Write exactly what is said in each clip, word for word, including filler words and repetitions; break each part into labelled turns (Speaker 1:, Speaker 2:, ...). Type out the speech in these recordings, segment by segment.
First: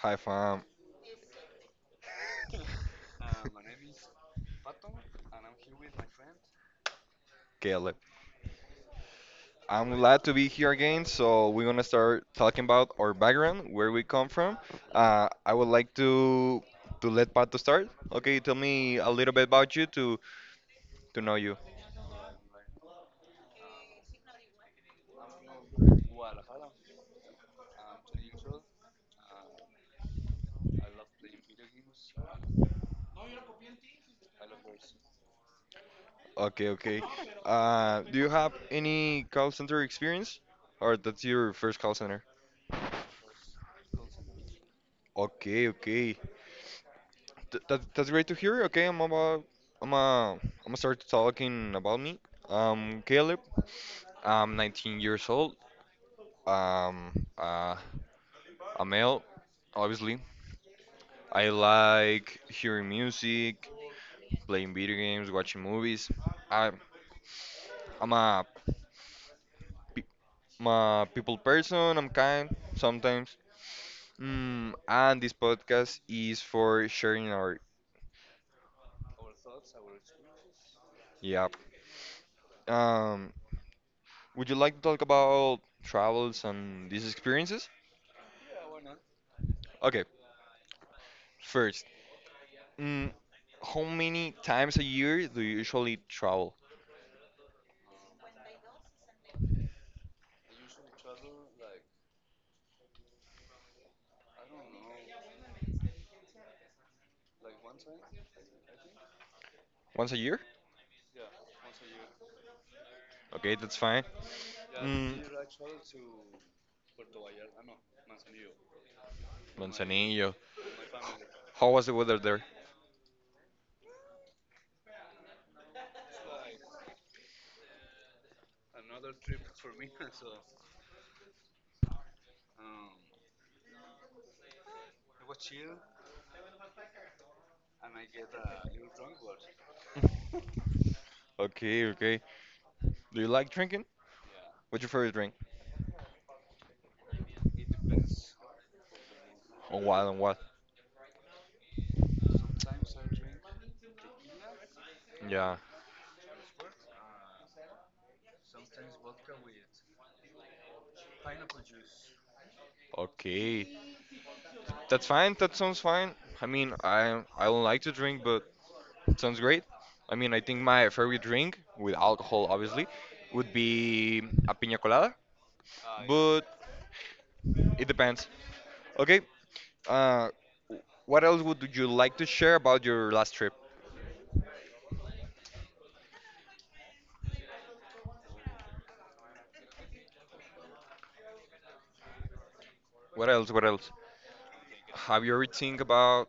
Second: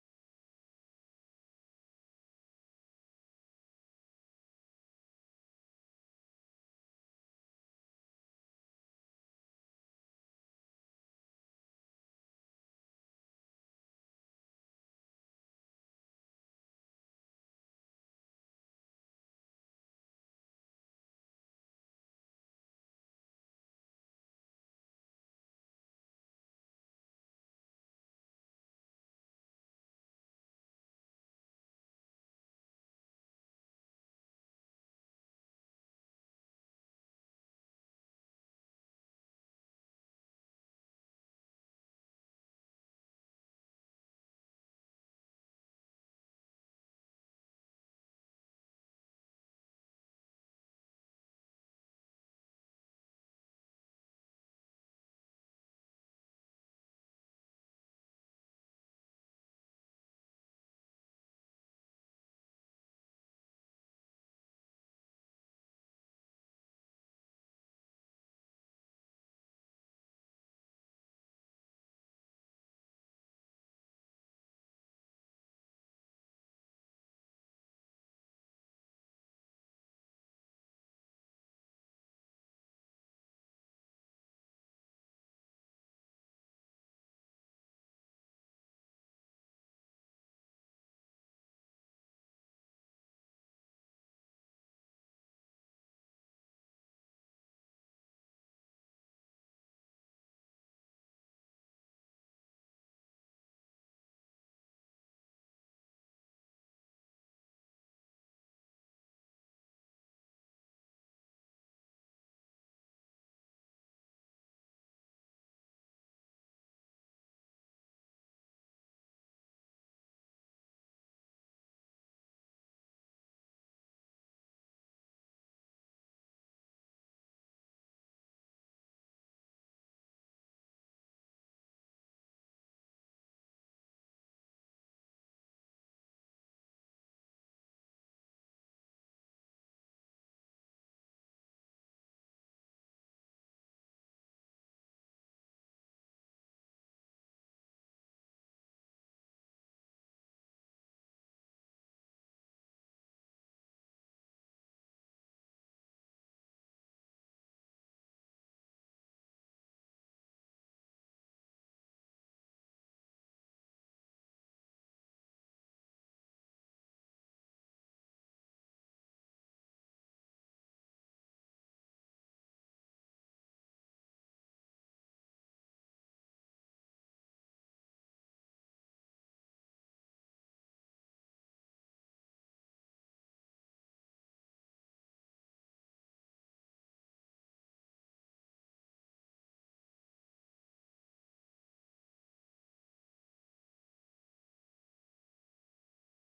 Speaker 1: Hi, fam. Caleb. I'm glad to be here again. So we're gonna start talking about our background, where we come from. Uh, I would like to to let Pato start. Okay, tell me a little bit about you to to know you. Okay, okay. Uh, do you have any call center experience, or that's your first call center? Okay, okay. Th that, that's great to hear. Okay, I'm about I'm uh, I'm gonna start talking about me. Um, Caleb. I'm nineteen years old. Um, uh, A male, obviously. I like hearing music, playing video games, watching movies. I, I'm a, pe- I'm a people person, I'm kind sometimes. Mm, and this podcast is for sharing our. Yeah. Um, would you like to talk about travels and these experiences? Okay, first, mm, how many times a year do you usually travel? Once a year? Okay, that's fine. Mm, Manzanillo. How was the weather there? Okay, okay. Do you like drinking? What's your favorite drink? On what? On what? Yeah. Okay. That's fine. That sounds fine. I mean, I I don't like to drink, but it sounds great. I mean, I think my favorite drink with alcohol, obviously, would be a piña colada, but it depends. Okay. Uh, what else would you like to share about your last trip? What else? What else? Have you ever think about?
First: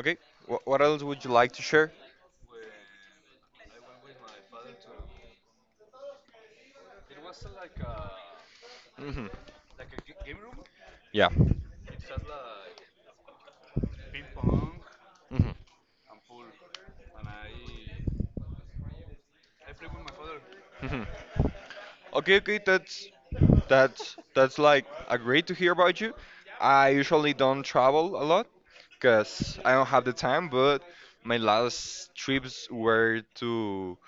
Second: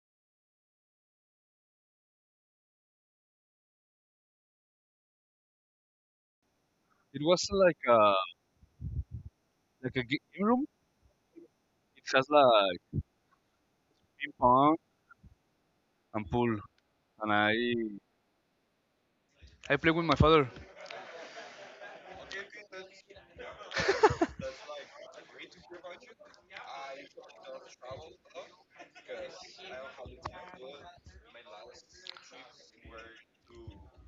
Speaker 1: Okay. What, what else would you like to share?
Speaker 2: It was like a
Speaker 1: Hmm
Speaker 2: like a game room.
Speaker 1: Yeah.
Speaker 2: It has like ping pong
Speaker 1: hmm
Speaker 2: and pool, and I I play with my father.
Speaker 1: hmm Okay, okay, that's that's that's like uh, great to hear about you. I usually don't travel a lot because I don't have the time, but my last trips were to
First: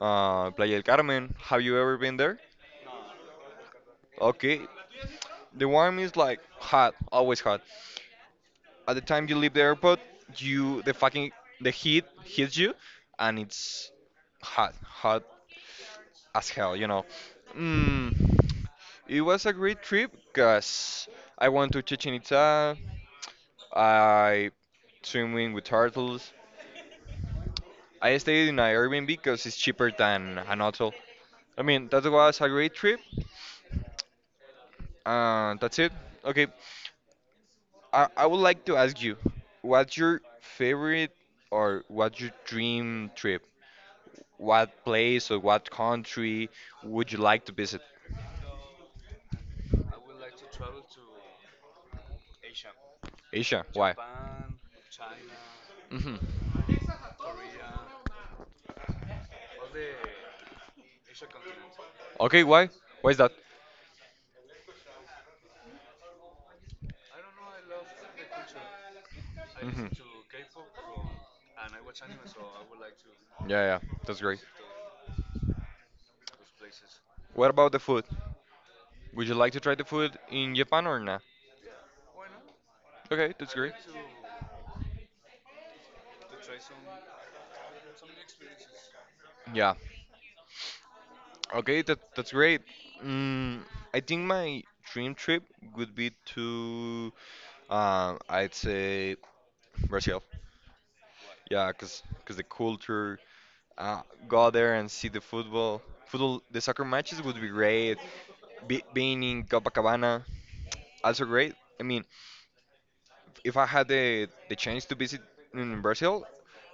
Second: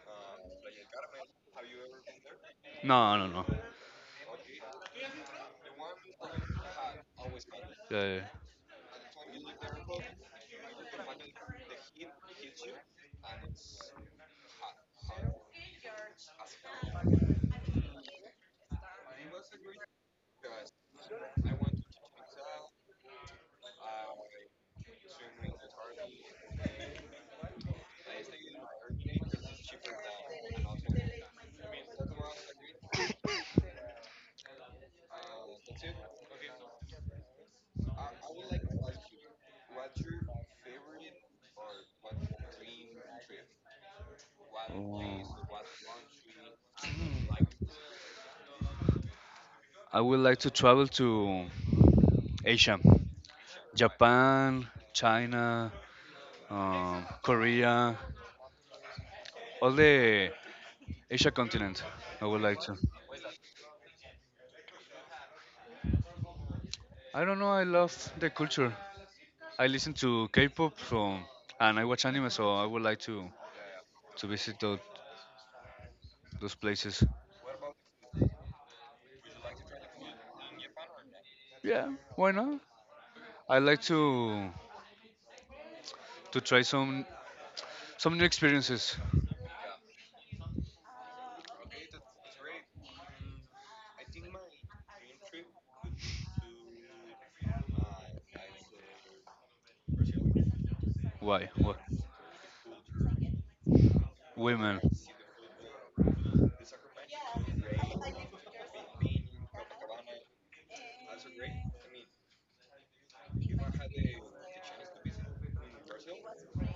Speaker 1: uh, Playa del Carmen. Have you ever been there?
Speaker 2: No, no, no.
Speaker 1: Okay, the warm is like hot,
Speaker 2: Yeah,
Speaker 1: always hot.
Speaker 2: yeah.
Speaker 1: At the time you leave the airport, you the fucking the heat hits you, and it's hot, hot as hell, you know. Mm, it was a great trip because I went to Chichen Itza, I swimming with turtles. I stayed in an Airbnb because it's cheaper than an hotel. I mean, that was a great trip. Uh, that's it. Okay, I, I would like to ask you, what's your favorite or what's your dream trip? What
Speaker 2: Oh.
Speaker 1: place or what country would you like to visit?
Speaker 2: I would like to travel to Asia,
Speaker 1: Asia, why?
Speaker 2: Japan, China,
Speaker 1: Hmm
Speaker 2: um, Korea, all the Asia continent. I would
Speaker 1: Okay,
Speaker 2: like
Speaker 1: why?
Speaker 2: to.
Speaker 1: Why is that?
Speaker 2: I don't know. I love the culture. I
Speaker 1: Hmm
Speaker 2: listen to K-pop, so and I watch anime, so I would like to
Speaker 1: Yeah, yeah, that's
Speaker 2: to
Speaker 1: great.
Speaker 2: visit those those places.
Speaker 1: What about the food? Would you like to try the food in Japan or not?
Speaker 2: Yeah, why not?
Speaker 1: Okay, that's
Speaker 2: I
Speaker 1: great.
Speaker 2: like to to try some some new experiences.
Speaker 1: Yeah. Okay, that that's great. Mm, I think my dream trip would be to, um, I'd say Brazil.
Speaker 2: Why?
Speaker 1: Yeah,
Speaker 2: What?
Speaker 1: cause, 'cause the culture, uh, go there
Speaker 2: Women.
Speaker 1: and see the football, football, the soccer matches would be great. Be, being in Copacabana, also great. I mean, if I had the the chance to visit in Brazil,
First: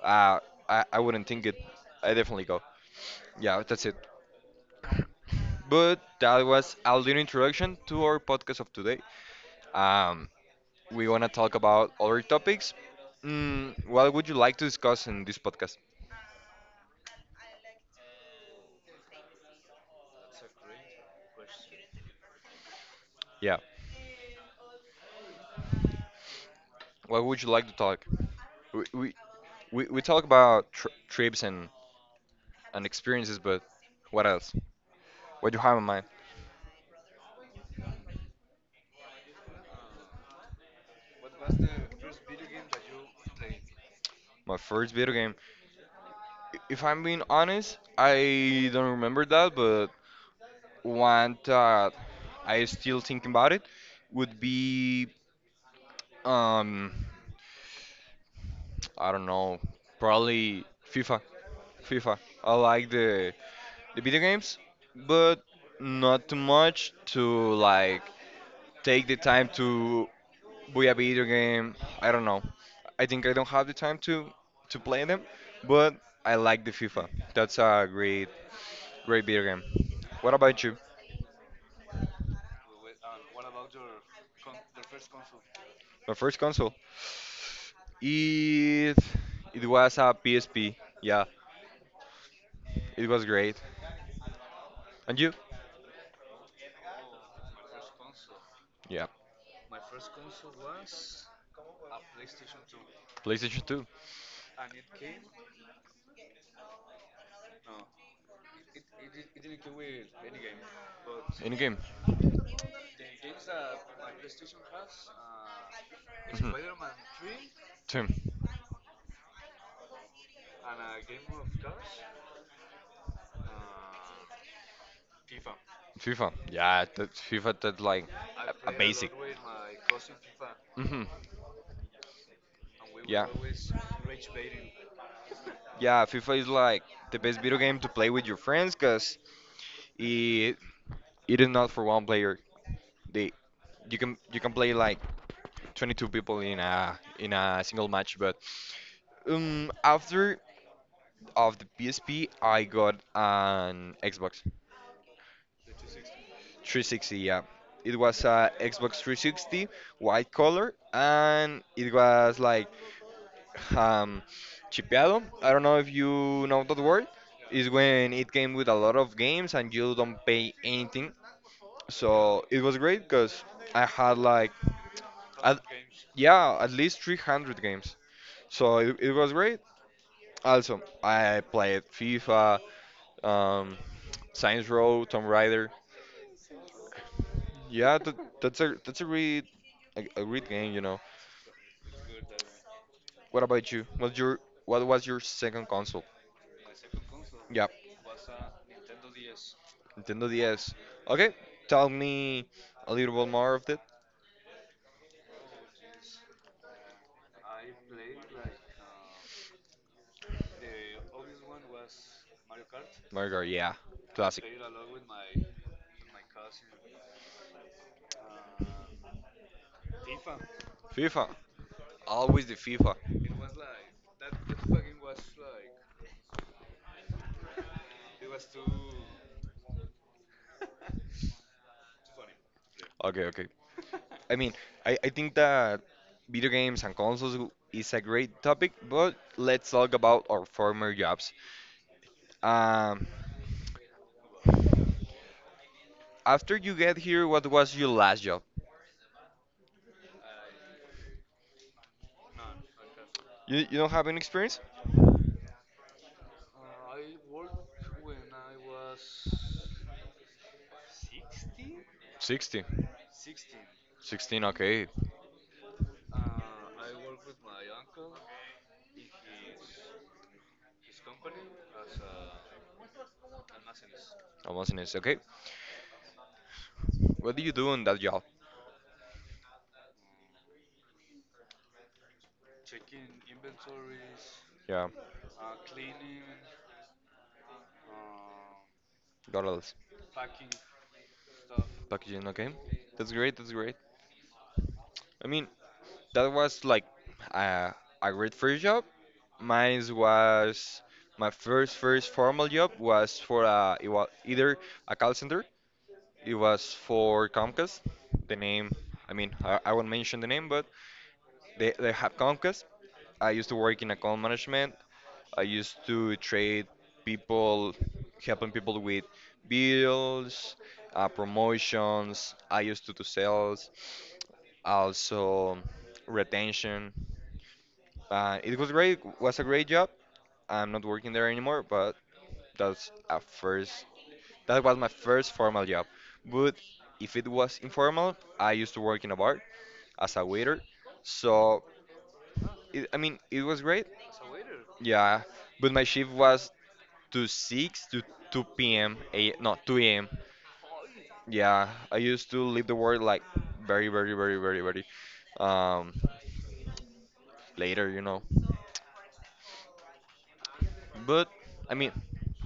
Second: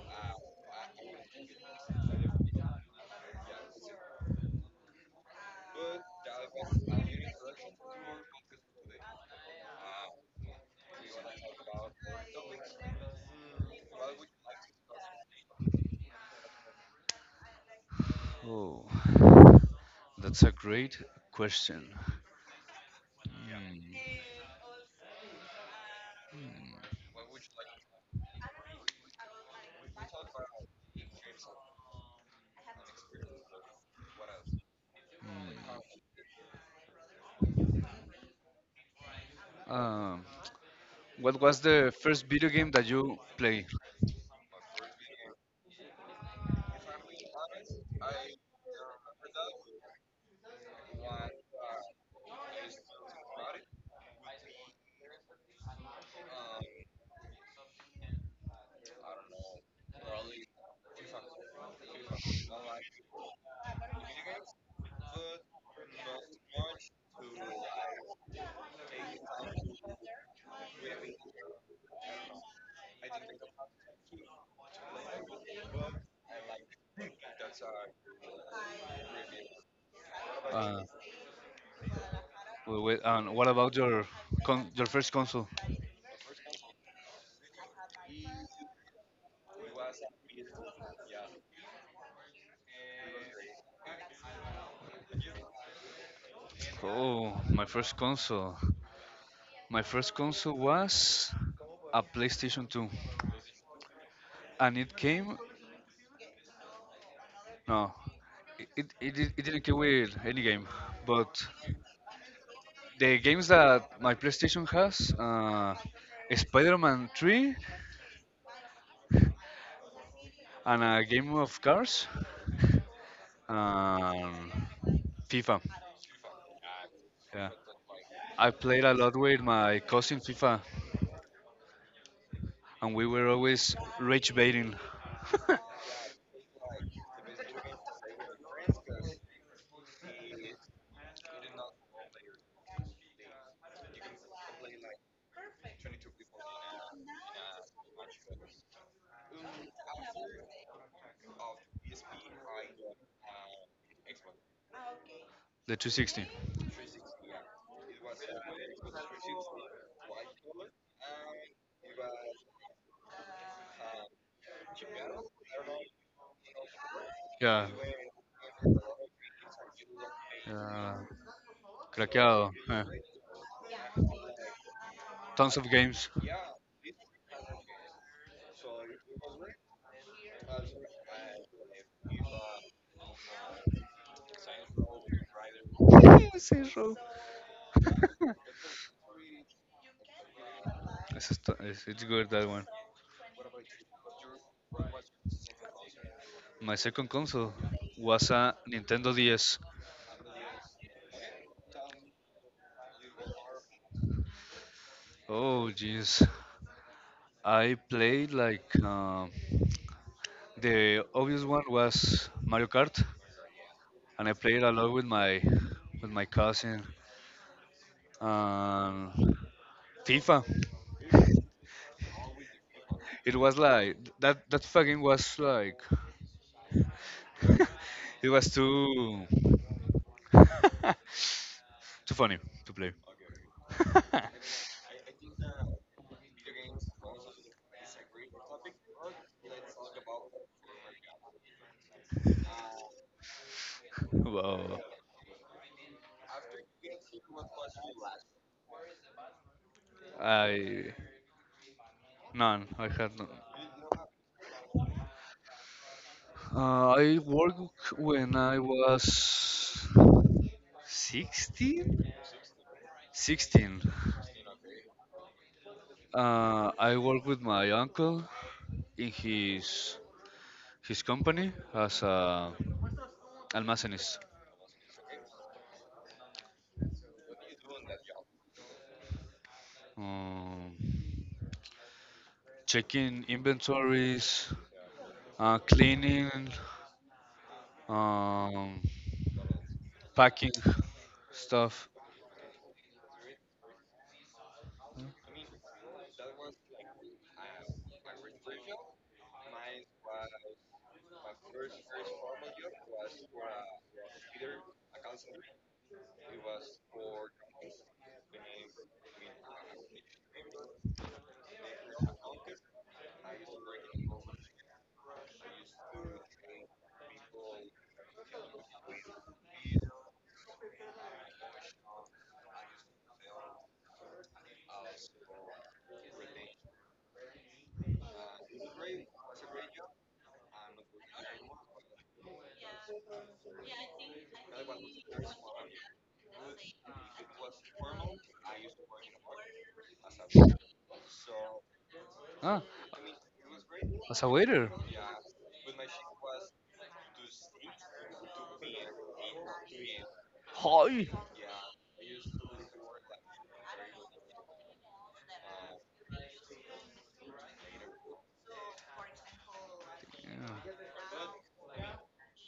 Speaker 1: uh, I I wouldn't think it. I definitely go. Yeah, that's it. But that was a little introduction to our podcast of today. Um, we wanna talk about other topics. Mm, what would you like to discuss in this podcast?
Speaker 2: Oh, that's a great question.
Speaker 1: Yeah,
Speaker 2: Hmm.
Speaker 1: what would you like to talk? We we, we, we talk about tr trips and and experiences, but what else? What do you have in mind?
Speaker 2: Um, what was the first video game that you played?
Speaker 1: My first video game. I- If I'm being honest, I don't remember that, but one that I still think about it would be um I don't know, probably FIFA FIFA. I like the the video games, but not too much to like take the time to buy a video game. I don't know, I think I don't have the time to to play them, but I like the FIFA. That's a great great video game. What about you?
Speaker 2: Uh, wi- wi- and what about your con- your first console?
Speaker 1: My first console. It it was a P S P. Yeah, it was great. And you?
Speaker 2: Oh, my first console.
Speaker 1: Yeah,
Speaker 2: My first console was a PlayStation two,
Speaker 1: PlayStation two.
Speaker 2: and it came, no, it, it, it it didn't come with any game, but
Speaker 1: Any game?
Speaker 2: the games that my playstation has, uh,
Speaker 1: Mhm.
Speaker 2: spider-man three
Speaker 1: Two.
Speaker 2: and a game of cars and fifa.
Speaker 1: FIFA. Yeah, that's
Speaker 2: Yeah,
Speaker 1: FIFA. That's like
Speaker 2: I
Speaker 1: a, a
Speaker 2: played a
Speaker 1: basic.
Speaker 2: lot with my cousin fifa,
Speaker 1: Mhm.
Speaker 2: and we were
Speaker 1: Yeah.
Speaker 2: always rage baiting.
Speaker 1: Yeah, FIFA is like the best video game to play with your friends because it it is not for one player. They you can you can play like twenty-two people in a in a single match. But um, after of the P S P, I got an Xbox
Speaker 2: The two sixty.
Speaker 1: three sixty. Yeah, it was a Xbox three sixty white color, and it was like um, chipeado. I don't know if you know that word.
Speaker 2: Yeah,
Speaker 1: Is when it came with a lot of games and you don't pay
Speaker 2: yeah,
Speaker 1: anything. So
Speaker 2: crackado,
Speaker 1: it was
Speaker 2: yeah.
Speaker 1: great because I had like,
Speaker 2: Tons
Speaker 1: at,
Speaker 2: of games.
Speaker 1: yeah, at least three hundred games. So it, it was great. Also, I played FIFA, um, Saints Row, Tomb Raider.
Speaker 2: Zero.
Speaker 1: Yeah, that, that's a that's a great a, a great game, you know.
Speaker 2: it's, it's good, that one.
Speaker 1: What about you? What's your what was your second console?
Speaker 2: My second console
Speaker 1: Yeah,
Speaker 2: was a Nintendo D S.
Speaker 1: Nintendo D S. Okay, tell me a little bit more of it.
Speaker 2: Oh, jeez. I played like um the obvious one was Mario Kart,
Speaker 1: Mario, Kart, yeah,
Speaker 2: and I
Speaker 1: classic.
Speaker 2: played a lot with my with my cousin. Um, FIFA.
Speaker 1: FIFA, always the FIFA.
Speaker 2: It was like that. That fucking was like, it was too too funny to play.
Speaker 1: Okay, okay. I mean, I, I think that video games and consoles is a great topic, but let's talk about our former jobs. Um,
Speaker 2: Wow.
Speaker 1: After you get here, what was your last job?
Speaker 2: I None. I had none.
Speaker 1: You, you don't have any experience?
Speaker 2: Uh, I worked when I was sixteen?
Speaker 1: sixty.
Speaker 2: sixteen.
Speaker 1: sixteen, okay.
Speaker 2: Uh, I work with my uncle in his his company as a almacenist,
Speaker 1: Almost in it, okay. What do you do in that job?
Speaker 2: um, checking inventories,
Speaker 1: Yeah,
Speaker 2: uh, cleaning, um,
Speaker 1: got all this.
Speaker 2: packing stuff.
Speaker 1: Packaging, okay. That's great, that's great. I mean, that was like uh, a great first job. Mine was my first first formal job was for uh, it was either a call center. It was for Comcast. The name, I mean, I, I won't mention the name, but they, they have Comcast. I used to work in account management. I used to trade people, helping people with bills, uh, promotions. I used to do sales, also retention. Uh, it was great. Was a great job. I'm not working there anymore, but that's a first. That was my first formal job. But if it was informal, I used to work in a bar as a waiter. So
Speaker 2: Ah,
Speaker 1: it, I mean, it was great.
Speaker 2: as a waiter.
Speaker 1: Yeah, but my shift was to six to two p m. A, no, two a m.
Speaker 2: Hi.
Speaker 1: Yeah, I used to leave the work like very, very, very, very, very um later, you know.
Speaker 2: Yeah.
Speaker 1: But I mean,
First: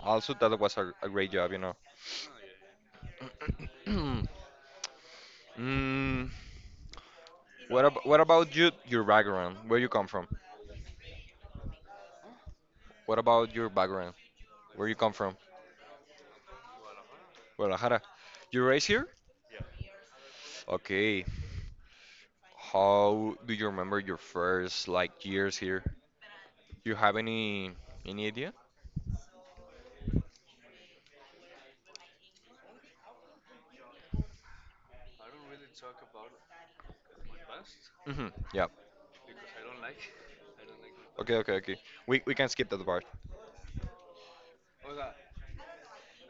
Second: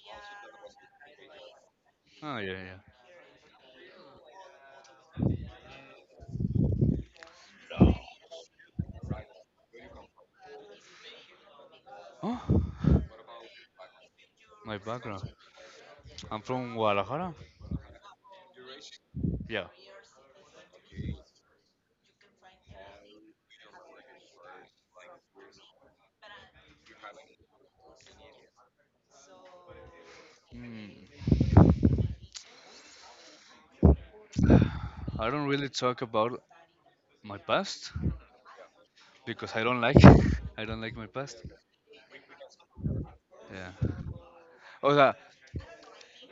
Speaker 1: also that was a, a great job, you know.
Speaker 2: Oh, yeah, yeah.
Speaker 1: mm, what ab what about you? Your background? Where you come from?
Speaker 2: Oh,
Speaker 1: What about your background?
Speaker 2: my
Speaker 1: Where you come
Speaker 2: background.
Speaker 1: from?
Speaker 2: I'm from Guadalajara.
Speaker 1: Guadalajara. You raised here?
Speaker 2: Yeah.
Speaker 1: Okay. How do you remember your first like years here? You have any any idea?
Speaker 2: Mm. I don't really talk about my past
Speaker 1: Mm-hmm. Yeah.
Speaker 2: because I don't like, I don't like my past.
Speaker 1: Okay, okay, okay. We we can skip that part.
Speaker 2: Yeah. O sea,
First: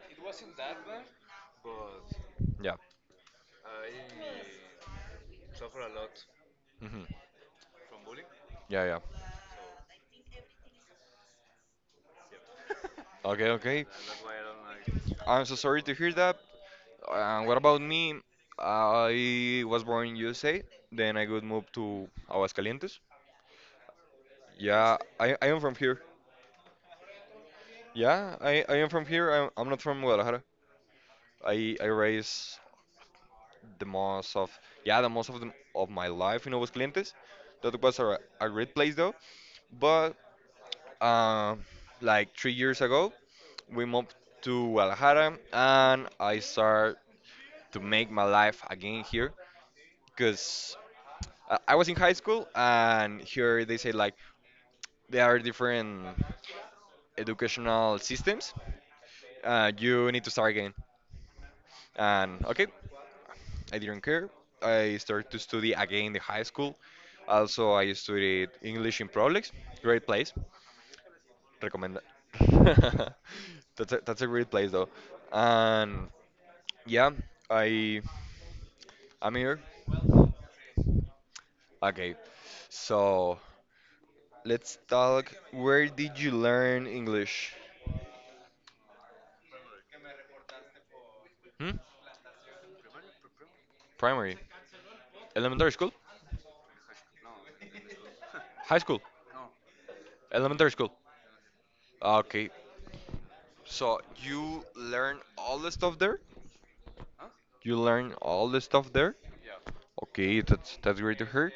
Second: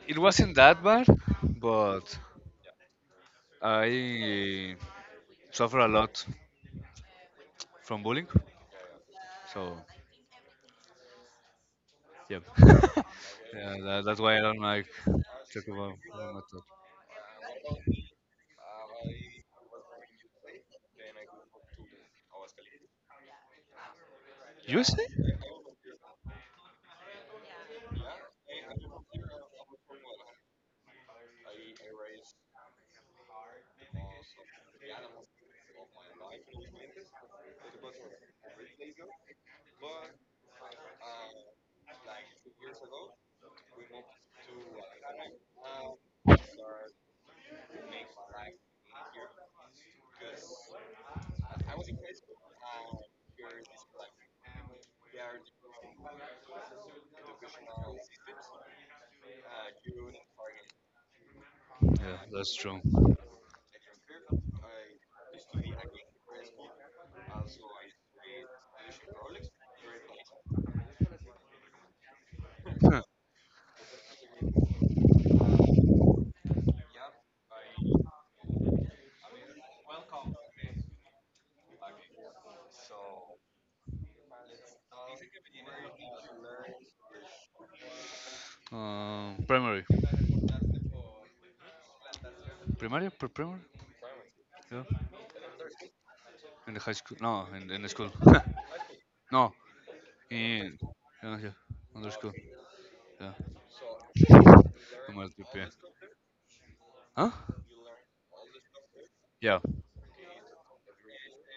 Speaker 2: it wasn't that bad, but
Speaker 1: Yeah.
Speaker 2: I suffer a lot
Speaker 1: hmm
Speaker 2: from bullying.
Speaker 1: Yeah, yeah.
Speaker 2: So, yeah.
Speaker 1: Okay,
Speaker 2: Yeah,
Speaker 1: okay.
Speaker 2: that, that's why I don't like
Speaker 1: I'm so
Speaker 2: talk
Speaker 1: sorry
Speaker 2: about
Speaker 1: to hear that.
Speaker 2: my past.
Speaker 1: Uh, what about me? I was born in U S A, then I would move to Aguascalientes.
Speaker 2: You
Speaker 1: Yeah,
Speaker 2: see?
Speaker 1: I, I am from here. Yeah, I, I am from here. I'm, I'm not from Guadalajara. I, I raised the most of yeah the most of the, of my life in Aguascalientes. That was a, a great place though. But um, like three years ago, we moved to Guadalajara and I started to make my life again here because I was in high school and here they say like there are different educational systems. Uh, you need to start again.
Speaker 2: Yeah,
Speaker 1: And
Speaker 2: that's
Speaker 1: okay,
Speaker 2: true.
Speaker 1: I didn't care. I started to study again in the high school. Also, I studied English in Prolex. Great place. Recommend that. That's a, that's a great place though. And yeah, I I'm here. Okay, so let's talk. Where did you learn English?
Speaker 2: Um, primary.
Speaker 1: Hmm?
Speaker 2: Primaria? Pre primary?
Speaker 1: Primary,
Speaker 2: Yeah.
Speaker 1: elementary school,
Speaker 2: In the high school. No, in, in the school.
Speaker 1: high school,
Speaker 2: No,
Speaker 1: elementary
Speaker 2: in
Speaker 1: school.
Speaker 2: yeah, yeah, under school.
Speaker 1: Okay,
Speaker 2: Yeah,
Speaker 1: so you
Speaker 2: I'm
Speaker 1: learn
Speaker 2: at
Speaker 1: all
Speaker 2: U P N.
Speaker 1: the stuff there?
Speaker 2: Huh?
Speaker 1: You learn all the stuff there?
Speaker 2: Yeah,
Speaker 1: Okay, that's that's great to hear.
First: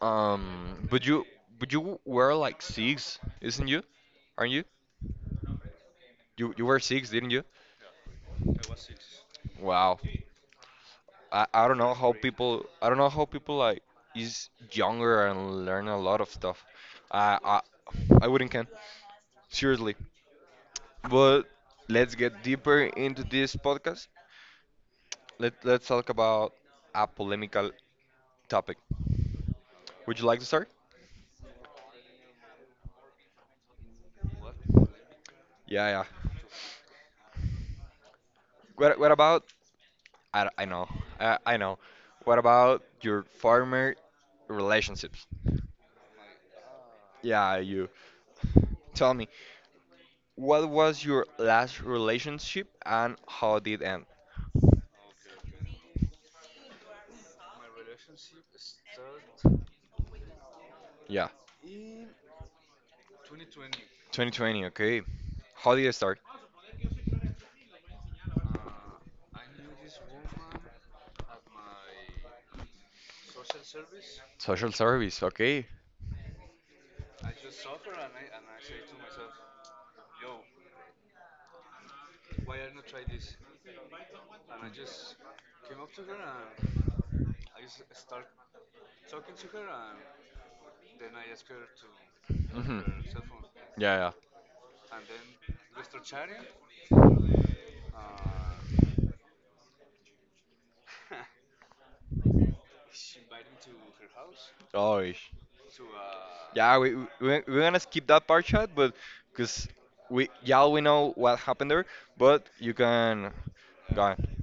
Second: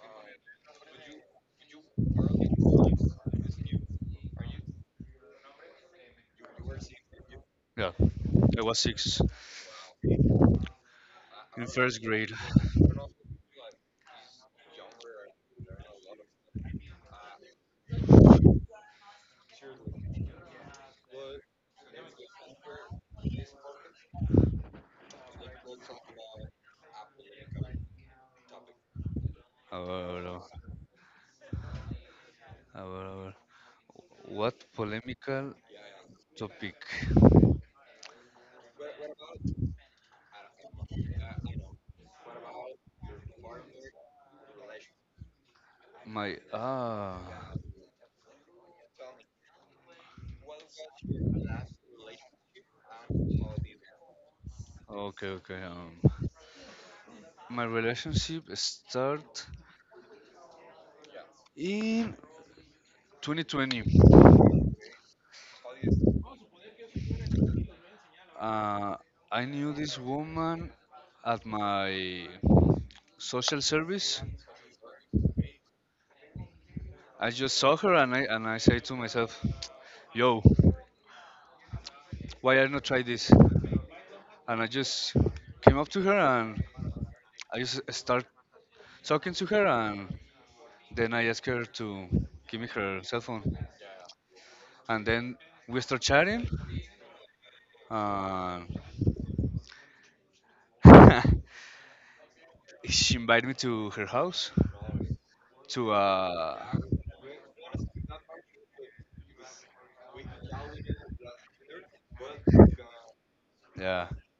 Speaker 1: Um, but you but you were like six, isn't you? Aren't you? You you were six, didn't you?
Speaker 2: yeah. I was six
Speaker 1: Wow. I,
Speaker 2: in
Speaker 1: I don't know
Speaker 2: first
Speaker 1: how
Speaker 2: grade.
Speaker 1: people I don't know how people like is younger and learn a lot of stuff. I I I wouldn't can seriously. But let's get deeper into this podcast. Let let's talk about a polemical topic.
Speaker 2: A
Speaker 1: Would you
Speaker 2: ver,
Speaker 1: like to start?
Speaker 2: a ver, a ver. What polemical
Speaker 1: Yeah, yeah.
Speaker 2: topic?
Speaker 1: What what about I, I know I, I know. What about your farmer relationships?
Speaker 2: My ah.
Speaker 1: Yeah, you. Tell me, what was your last relationship and how did it end?
Speaker 2: Okay, okay. Um, my relationship start
Speaker 1: Yeah.
Speaker 2: in twenty twenty.
Speaker 1: twenty twenty, okay. How did you start?
Speaker 2: Uh, I knew this woman at my social service.
Speaker 1: Social service, okay.
Speaker 2: I just saw her and I and I said to myself, "Yo, why I not try this?" And I just came up to her and I just start talking to her, and then I asked her to give me
Speaker 1: hmm
Speaker 2: her cell phone,
Speaker 1: Yeah, yeah.
Speaker 2: and then we start chatting, and she invited me to her house
Speaker 1: Oh, always.
Speaker 2: to uh
Speaker 1: Yeah, we, we we- we're gonna skip that part chat, but because we y'all we know what happened there, but you can go
Speaker 2: yeah,
Speaker 1: on.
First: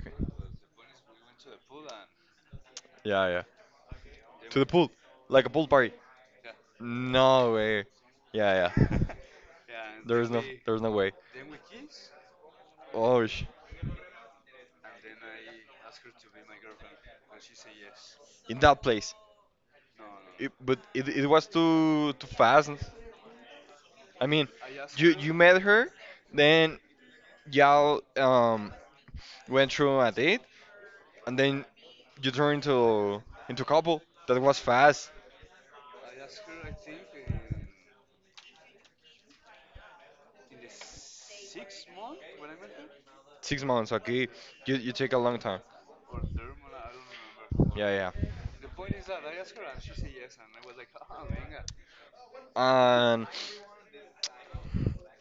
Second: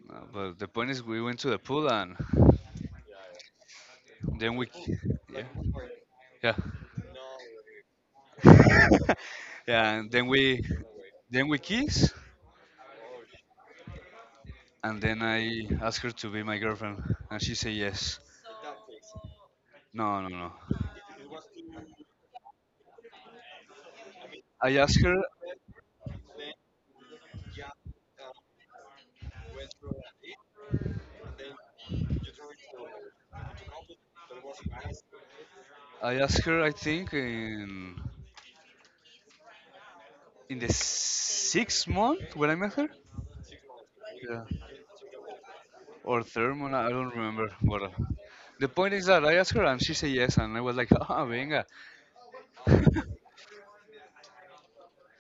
Speaker 1: Okay.
Speaker 2: uh, but the point is we went to the pool and
Speaker 1: Yeah, yeah.
Speaker 2: then
Speaker 1: To the
Speaker 2: we,
Speaker 1: pool, like a pool party.
Speaker 2: yeah,
Speaker 1: No way. Yeah, yeah.
Speaker 2: yeah, and then
Speaker 1: There's no
Speaker 2: we
Speaker 1: there's no way.
Speaker 2: then we kiss
Speaker 1: Oh, sh-
Speaker 2: And then I asked her to be my girlfriend, and she said yes.
Speaker 1: in that place.
Speaker 2: No, no,
Speaker 1: It,
Speaker 2: no.
Speaker 1: but it, it was too too fast. I mean,
Speaker 2: I asked
Speaker 1: you
Speaker 2: her.
Speaker 1: you met her, then y'all um went through a date, and then you turn into into a couple. That was fast.
Speaker 2: I asked her. I think in in the sixth month when I met her,
Speaker 1: Six months, okay.
Speaker 2: yeah,
Speaker 1: You you take a long time.
Speaker 2: or third month. I don't remember. But
Speaker 1: Yeah,
Speaker 2: uh,
Speaker 1: yeah.
Speaker 2: the point is that I asked her, and she said yes, and I was like, ah, venga.
Speaker 1: And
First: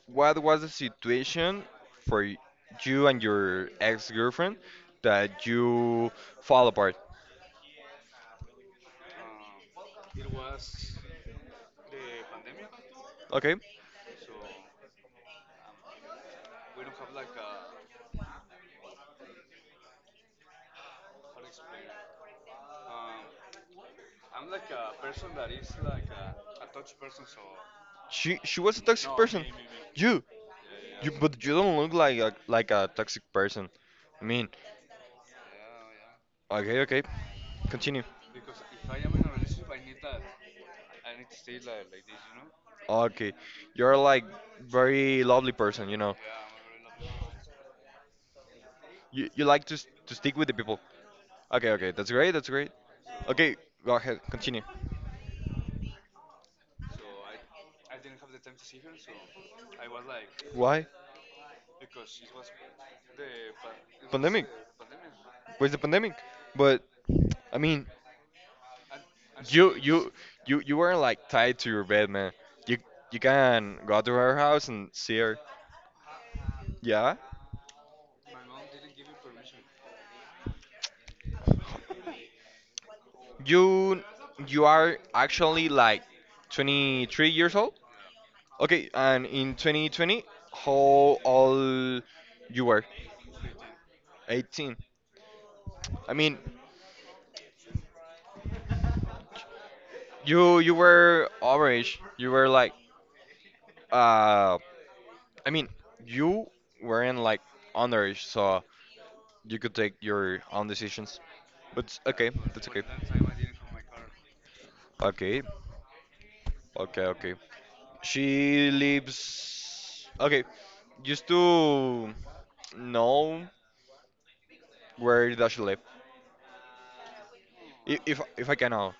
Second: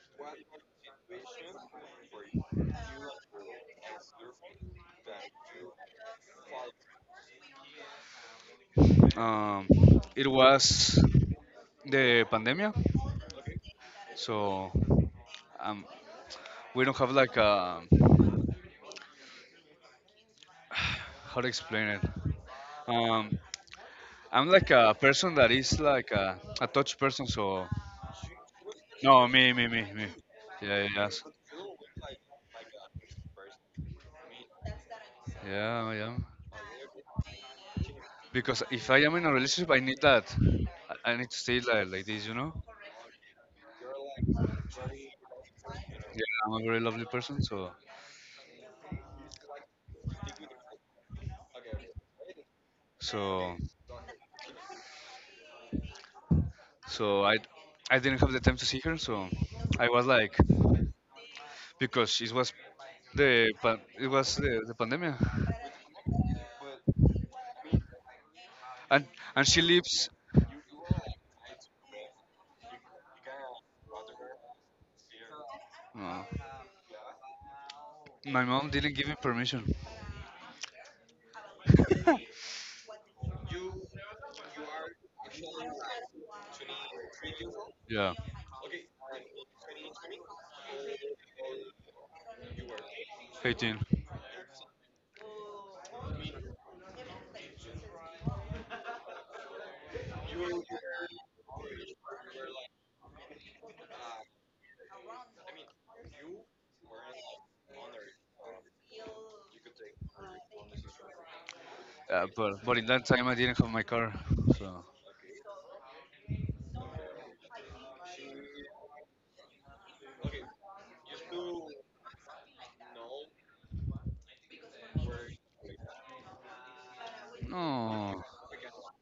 Speaker 1: what was the situation for y- you and your ex-girlfriend that you fall apart?
Speaker 2: Um, it was the pandemic,
Speaker 1: Okay.
Speaker 2: so, um, we don't have like a how to explain it. Um, I'm like a person that is like a, a touch person, so
Speaker 1: She she was a toxic
Speaker 2: no,
Speaker 1: person.
Speaker 2: me, me, me, me.
Speaker 1: You
Speaker 2: Yeah, yeah,
Speaker 1: you
Speaker 2: yes.
Speaker 1: but you don't look like a like a toxic person. I mean,
Speaker 2: Yeah, I am.
Speaker 1: okay, okay. Continue.
Speaker 2: Because if I am in a relationship, I need that. I I need to stay like, like this, you know.
Speaker 1: Okay. You're like very lovely person, you know.
Speaker 2: Yeah, I'm a very lovely person, so
Speaker 1: You you like to s- to stick with the people. Okay, okay. That's great. That's great.
Speaker 2: so
Speaker 1: Okay, go ahead. Continue.
Speaker 2: so I I didn't have the time to see her, so I was like,
Speaker 1: Why?
Speaker 2: because it was the pa- it was
Speaker 1: Pandemic.
Speaker 2: the, the pandemic,
Speaker 1: Where's the pandemic? But I mean,
Speaker 2: and and she
Speaker 1: you
Speaker 2: lives.
Speaker 1: you you you weren't like tied to your bed, man. You you can go to her house and see her.
Speaker 2: No,
Speaker 1: Yeah.
Speaker 2: my mom didn't give me permission.
Speaker 1: You you are actually like twenty-three years old.
Speaker 2: Yeah,
Speaker 1: Okay, and in twenty twenty, how old you were?
Speaker 2: eighteen.
Speaker 1: eighteen. I mean, you you were average. You were like, uh, I mean, you weren't like underage, so you could take your own decisions. But it's
Speaker 2: Uh,
Speaker 1: okay,
Speaker 2: but
Speaker 1: that's
Speaker 2: but
Speaker 1: okay.
Speaker 2: in that time I didn't have my car, so
Speaker 1: Okay, okay, okay. She lives. Okay, used to know where does she live? I- If
Speaker 2: no.
Speaker 1: if I can know.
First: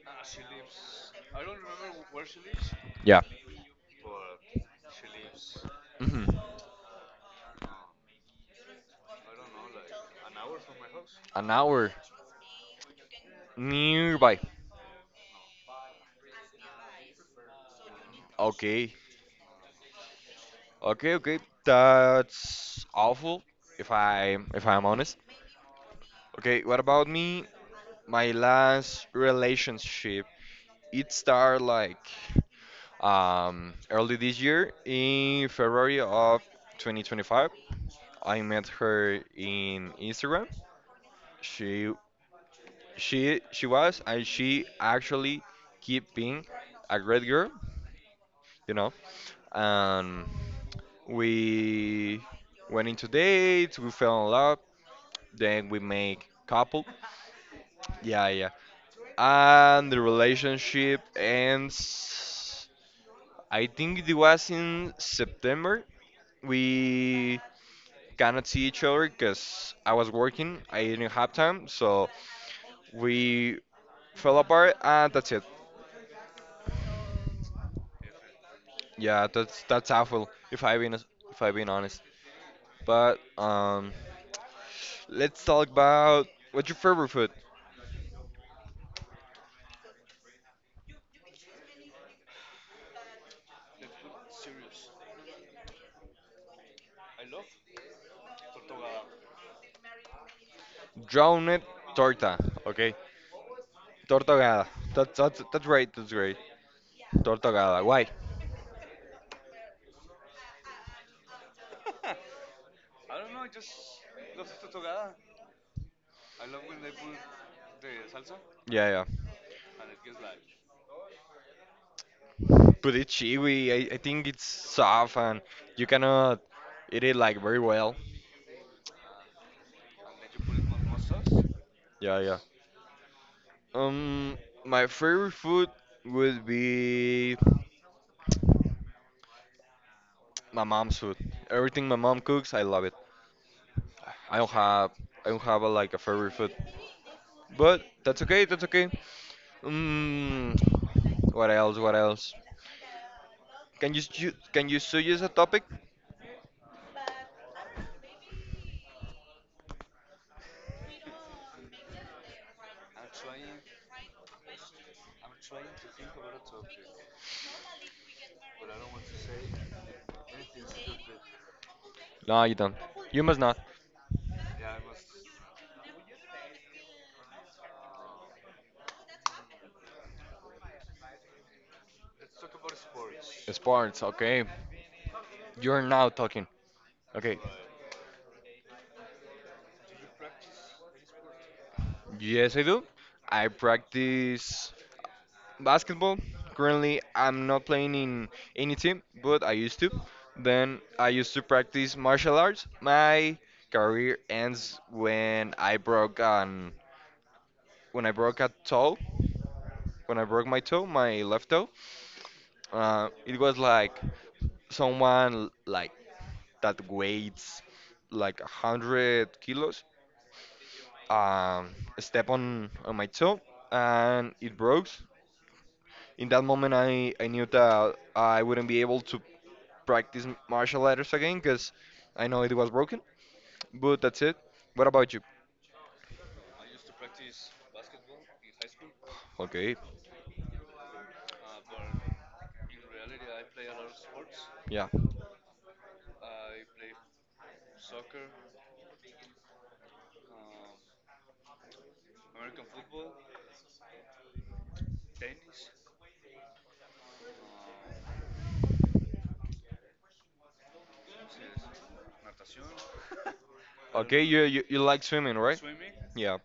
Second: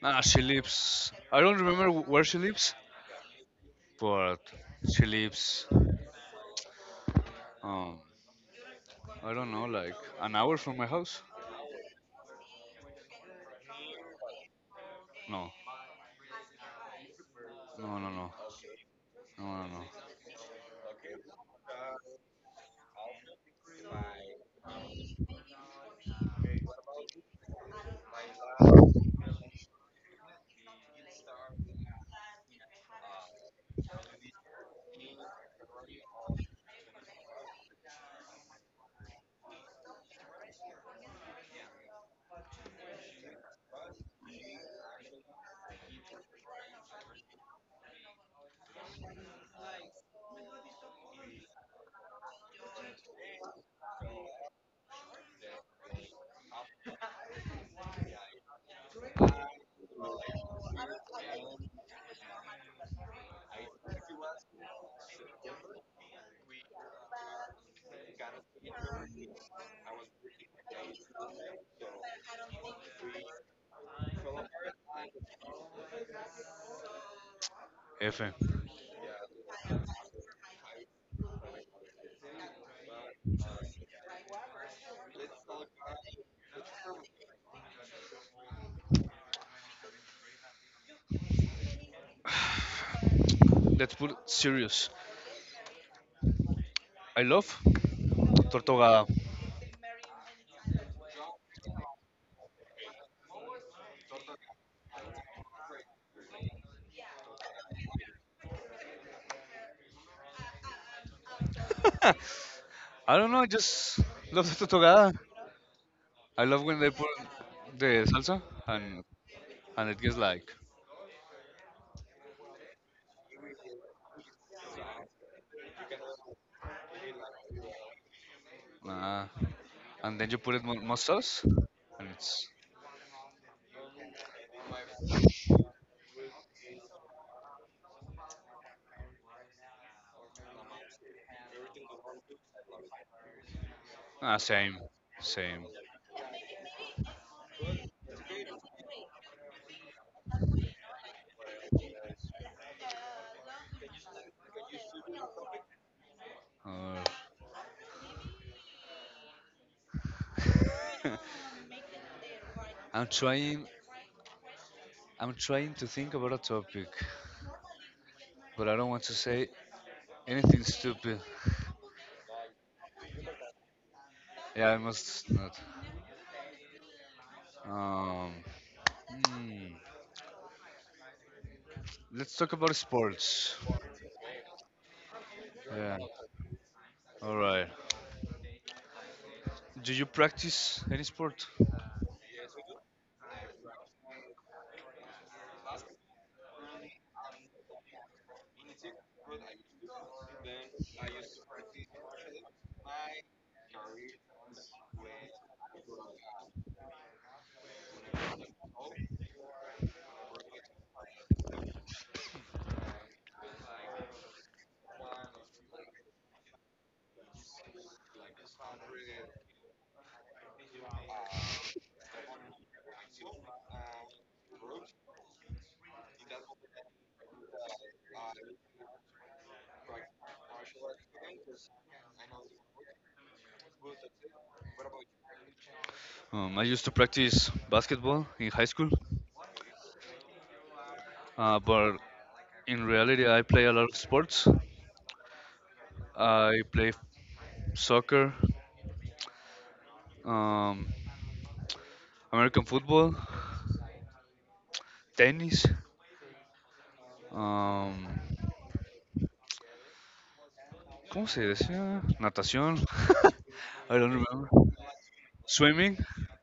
Speaker 2: Nah, she lives. I don't remember wh- where she lives,
Speaker 1: Yeah.
Speaker 2: but she lives.
Speaker 1: Hmm.
Speaker 2: Um, I don't know, like an hour from my house.
Speaker 1: An hour. Nearby.
Speaker 2: No, no, no, no,
Speaker 1: Okay.
Speaker 2: no, no, no.
Speaker 1: Okay, okay. That's awful if I if I'm honest. Okay, what about me? My last relationship. It started like um early this year in February of twenty twenty-five. I met her in Instagram. She she she was, and she actually keep being a great girl, you know. Um, we went into dates, we fell in love, then we make couple. Yeah, yeah. And the relationship ends. I think it was in September. We cannot see each other because I was working. I didn't have time, so we fell apart, and that's it.
Speaker 2: F M.
Speaker 1: Yeah, that's that's awful. If I've been if I've been honest, but um, let's talk about what's your favorite food.
Speaker 2: Let's put it serious. I love tortogada.
Speaker 1: Drowned torta. Okay. Tortogada. That's that's that's right. That's great. Tortogada. Why?
Speaker 2: I don't know. I just love the tortogada. I love when they put the salsa,
Speaker 1: Yeah, yeah.
Speaker 2: and and it gets like,
Speaker 1: But it's chewy. I, I think it's soft and you cannot eat it like very well.
Speaker 2: nah. And then you put it more, more sauce, and
Speaker 1: Yeah, yeah.
Speaker 2: it's.
Speaker 1: Um, my favorite food would be my mom's food. Everything my mom cooks, I love it.
Speaker 2: Ah,
Speaker 1: I don't
Speaker 2: same,
Speaker 1: have I don't have
Speaker 2: same.
Speaker 1: a, like a favorite food, but that's okay. That's okay. Um, what else? What else? Can you s- you- can you still use a topic?
Speaker 2: Uh, I'm trying. I'm trying to think about a topic, but I don't want to say anything stupid.
Speaker 1: No, you don't. You must not.
Speaker 2: Yeah, I must not. Um, hmm, let's talk about sports.
Speaker 1: Sports, okay. You're
Speaker 2: Yeah.
Speaker 1: now talking.
Speaker 2: All
Speaker 1: Okay.
Speaker 2: right. Do you practice any sport?
Speaker 1: Yes, I do. I practice basketball. Currently, I'm not playing in any team, but I used to. Then I used to practice martial arts. My career ends when I broke an when I broke a toe. When I broke my toe, my left toe. Uh, it was like someone like that weighs like a hundred kilos, um, step on, on my toe and it broke. In that moment, I, I knew that I wouldn't be able to practice martial arts again because I know it was broken. But that's it. What about you?
Speaker 2: Um, I used to practice basketball in high school,
Speaker 1: Okay,
Speaker 2: uh, but in reality, I play a lot of sports.
Speaker 1: yeah.
Speaker 2: I play soccer, um, American football, tennis. Um, ¿Cómo se decía? Natación. I don't
Speaker 1: Okay, you,
Speaker 2: remember.
Speaker 1: you, you like swimming, right?
Speaker 2: Swimming.
Speaker 1: Yeah,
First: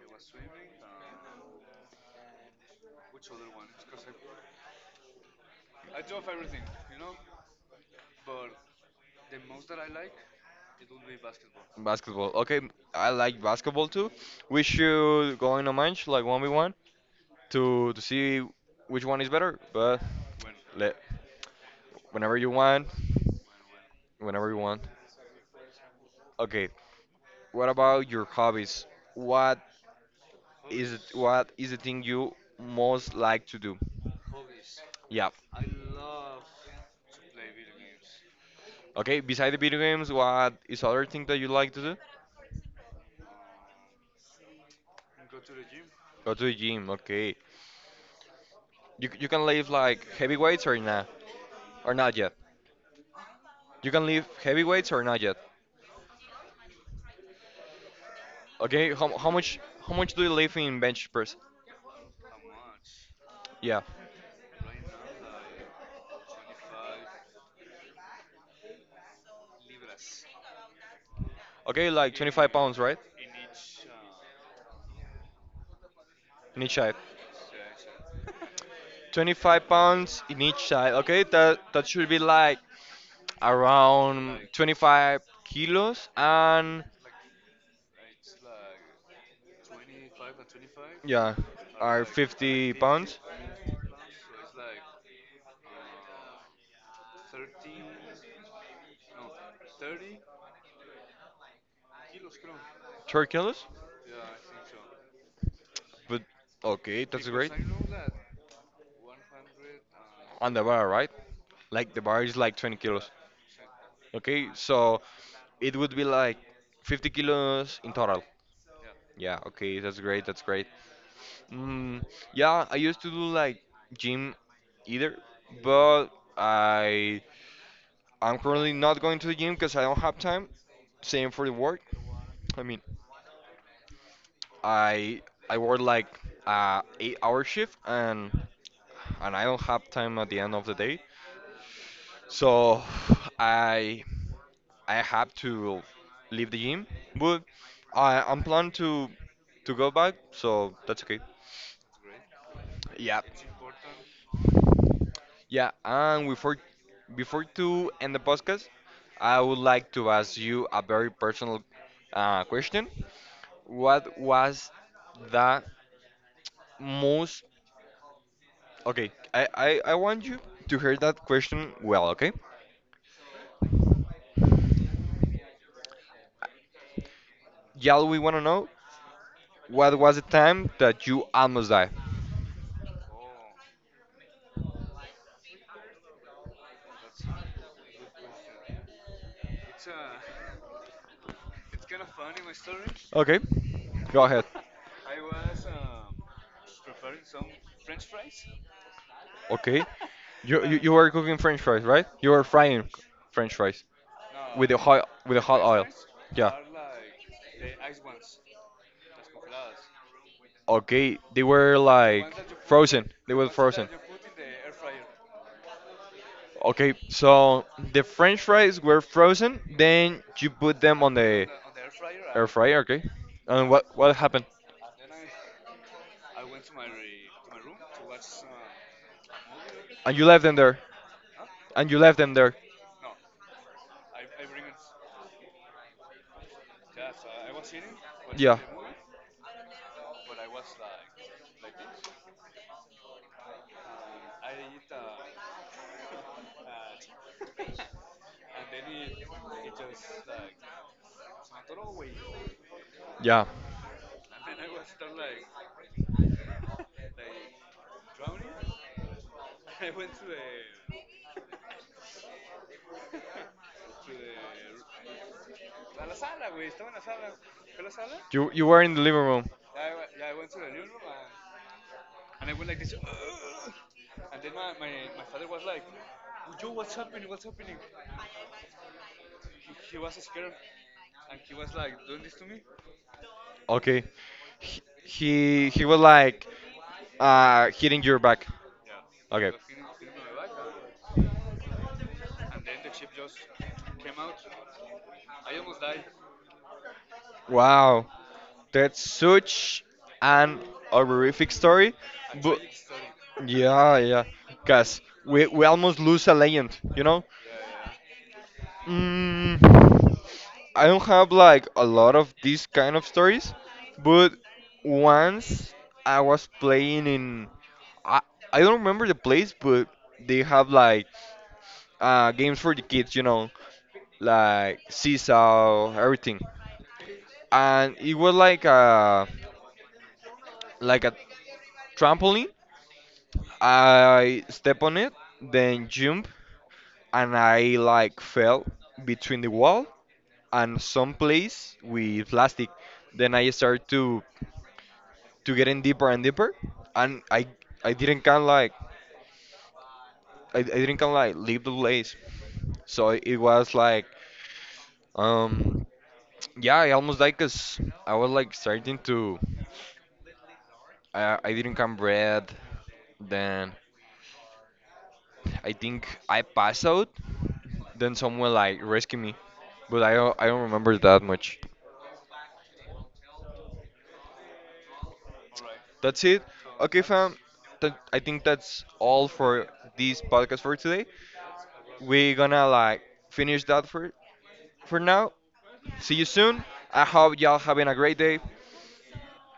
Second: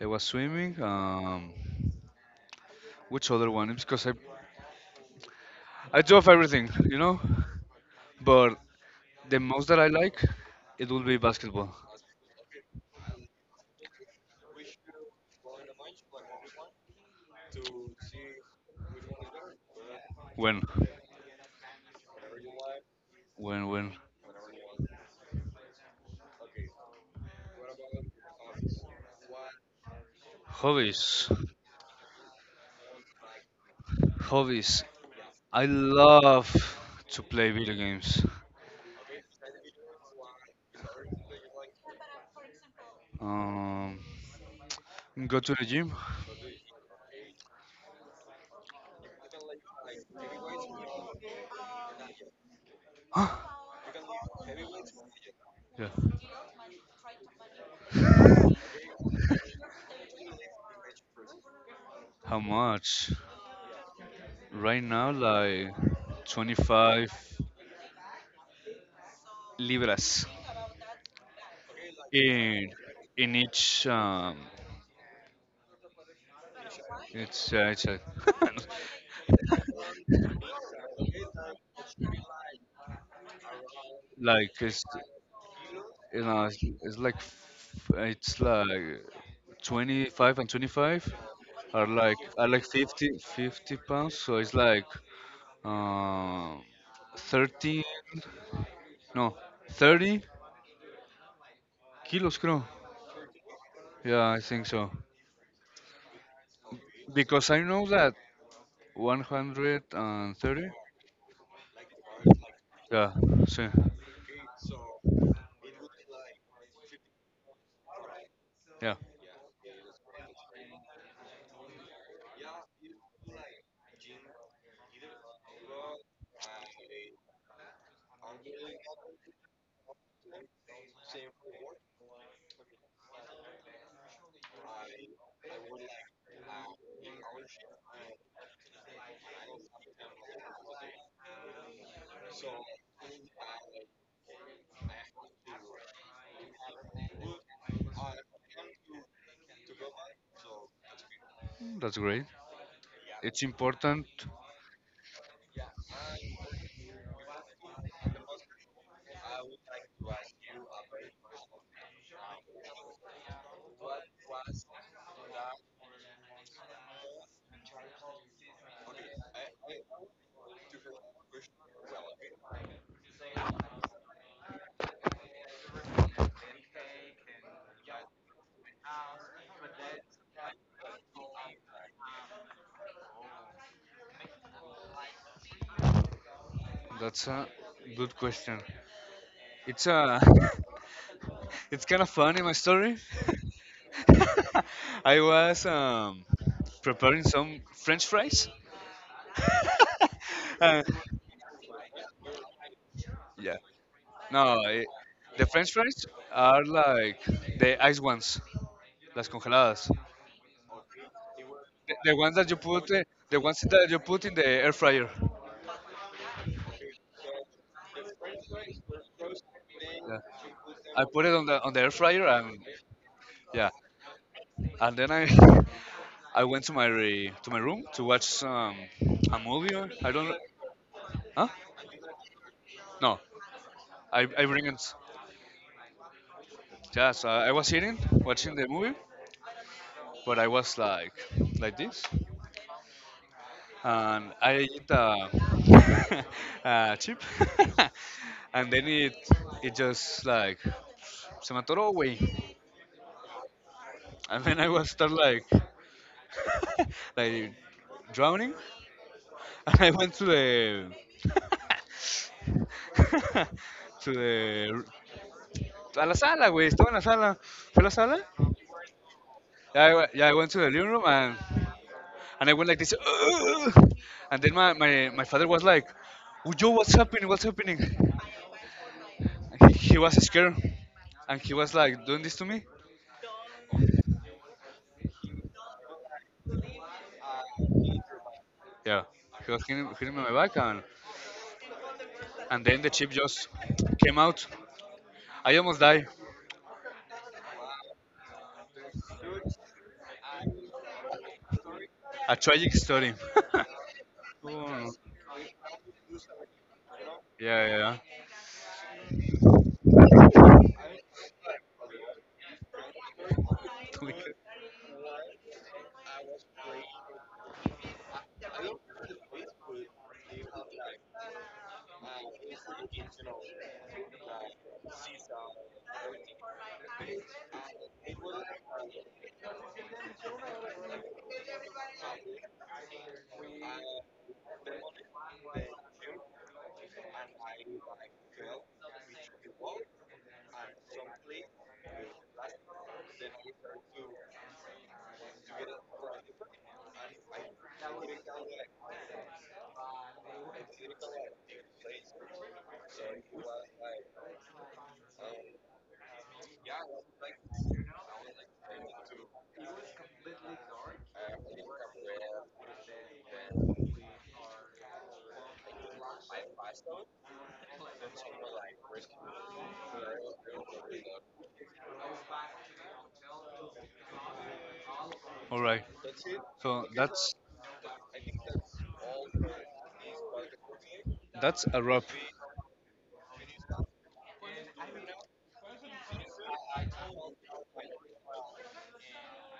Speaker 2: It was swimming. Um, which other one? It's because I, I do of everything, you know. But the most that I like, it will be basketball.
Speaker 1: basketball. Okay, I like basketball too. We should go in a match like one v one to to see which one is better. But
Speaker 2: When,
Speaker 1: let whenever you want,
Speaker 2: when, when.
Speaker 1: whenever you want. Okay, what about your hobbies? What is it,
Speaker 2: Hobbies,
Speaker 1: what is the thing you most like to do?
Speaker 2: hobbies.
Speaker 1: Yeah.
Speaker 2: I love to play video games.
Speaker 1: Okay, beside the video games, what is other thing that you like to do?
Speaker 2: Um, Go to the gym.
Speaker 1: Go to the gym, okay. You, you can lift like heavy weights or not? Or not yet?
Speaker 2: Yeah.
Speaker 1: You can lift heavy weights or not yet? Okay, how, how much how much do you lift in bench press?
Speaker 2: How much?
Speaker 1: Yeah.
Speaker 2: Right now, like twenty-five libras.
Speaker 1: Okay, like 25
Speaker 2: in
Speaker 1: pounds, right?
Speaker 2: in each um
Speaker 1: In each side.
Speaker 2: it's uh, it's a,
Speaker 1: 25 pounds in each side. Okay, that that should be like around
Speaker 2: like it's,
Speaker 1: twenty-five kilos.
Speaker 2: you know it's,
Speaker 1: And
Speaker 2: it's like, f- it's like 25 and 25,
Speaker 1: yeah,
Speaker 2: are
Speaker 1: are 50
Speaker 2: like are like
Speaker 1: fifty
Speaker 2: fifty
Speaker 1: pounds,
Speaker 2: fifty pounds, so it's like, um thirty, no, thirty kilos, creo.
Speaker 1: three kilos.
Speaker 2: Yeah, I think so,
Speaker 1: But okay, that's
Speaker 2: because
Speaker 1: great.
Speaker 2: I know that
Speaker 1: On the
Speaker 2: one hundred thirty,
Speaker 1: bar, right? Like the bar is like twenty kilos.
Speaker 2: yeah, so,
Speaker 1: Okay, so it would be like fifty kilos in total.
Speaker 2: yeah.
Speaker 1: Yeah, okay, that's great, that's great. Mm, yeah, I used to do like gym either, but I I'm currently not going to the gym because I don't have time. Same for the work. I mean, I I work like uh, eight hour shift and and I don't have time at the end of the day. So I I have to leave the gym. But I I'm planning to to go back, so that's okay.
Speaker 2: Mm, that's great,
Speaker 1: Yeah.
Speaker 2: it's important.
Speaker 1: Yeah, and before before to end the podcast, I would like to ask you a very personal uh, question. What was the most? Okay, I, I, I want you to hear that question well, okay? Y'all, we want to know what was the time that you almost died?
Speaker 2: That's a good question. It's a it's kind of funny, my story.
Speaker 1: Okay, go ahead.
Speaker 2: I was um, preparing some French fries.
Speaker 1: Okay, you, you,
Speaker 2: Uh,
Speaker 1: you were cooking French fries, right? You were frying French
Speaker 2: yeah.
Speaker 1: fries
Speaker 2: No,
Speaker 1: with the
Speaker 2: I,
Speaker 1: hot with the
Speaker 2: the
Speaker 1: hot
Speaker 2: French
Speaker 1: oil.
Speaker 2: fries
Speaker 1: Yeah.
Speaker 2: are like the ice ones, las congeladas.
Speaker 1: Okay, they were
Speaker 2: The, the
Speaker 1: like
Speaker 2: ones that you put, uh,
Speaker 1: frozen. They
Speaker 2: the
Speaker 1: were
Speaker 2: ones
Speaker 1: frozen.
Speaker 2: that you put in the air fryer.
Speaker 1: Okay, so the French fries were frozen.
Speaker 2: Yeah.
Speaker 1: Then you put them
Speaker 2: I
Speaker 1: on
Speaker 2: put it on
Speaker 1: the
Speaker 2: the on the air fryer,
Speaker 1: air
Speaker 2: and
Speaker 1: fryer. Okay,
Speaker 2: yeah,
Speaker 1: and what what happened?
Speaker 2: and then I I went to my to my room to watch um, a movie. I
Speaker 1: And you
Speaker 2: don't.
Speaker 1: left them there.
Speaker 2: Huh?
Speaker 1: And you left them there.
Speaker 2: No. I, I bring not just uh, I was sitting watching
Speaker 1: Yeah.
Speaker 2: the movie, but I was like like this, and I eat a, a chip, and then it it just like se me atoró, güey,
Speaker 1: Yeah.
Speaker 2: and then I was start like like drowning, and I went to the to the, a la sala, güey, estaba en la sala, fue a la sala,
Speaker 1: You you were in the living room.
Speaker 2: yeah, I, we- yeah, I went to the living room, and and I went like this, "Ugh." And then my, my, my father was like, "Oh, Yo, what's happening? What's happening?" And he, he was scared, and he was like doing this to me.
Speaker 1: Okay. He he, he was like uh hitting your back.
Speaker 2: Yeah, he
Speaker 1: Okay.
Speaker 2: was hitting, hitting my back, and and then the chip just came out. I almost died.
Speaker 1: Wow. That's such an horrific story.
Speaker 2: A
Speaker 1: But
Speaker 2: tragic story.
Speaker 1: yeah, yeah.
Speaker 2: Oh,
Speaker 1: Cause we we almost lose a legend, you know?
Speaker 2: yeah, yeah.
Speaker 1: Mm, I don't have like a lot of these kind of stories,
Speaker 2: Yeah.
Speaker 1: but once I was playing in I I don't remember the place, but they have like uh games for the kids, you know, like seesaw, everything. And it was like a like a trampoline. I step on it, then jump, and I like fell between the wall and some place with plastic. Then I start to to get in deeper and deeper, and I I didn't kind of like I, I didn't kind of like leave the place, so it was like um yeah I almost died 'cause I was like starting to I I didn't can breathe, then I think I passed out, then someone like rescued me, but I don't, I don't remember that much.
Speaker 2: All right.
Speaker 1: That's it.
Speaker 2: So
Speaker 1: Okay
Speaker 2: that's
Speaker 1: fam, that, I think that's all for this podcast for today.
Speaker 2: that's a wrap.
Speaker 1: We're gonna like finish that for for now. See you soon. I hope y'all having a great day.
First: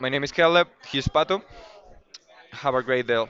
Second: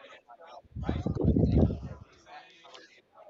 Speaker 1: My name is Caleb. He's Pato. Have a great day.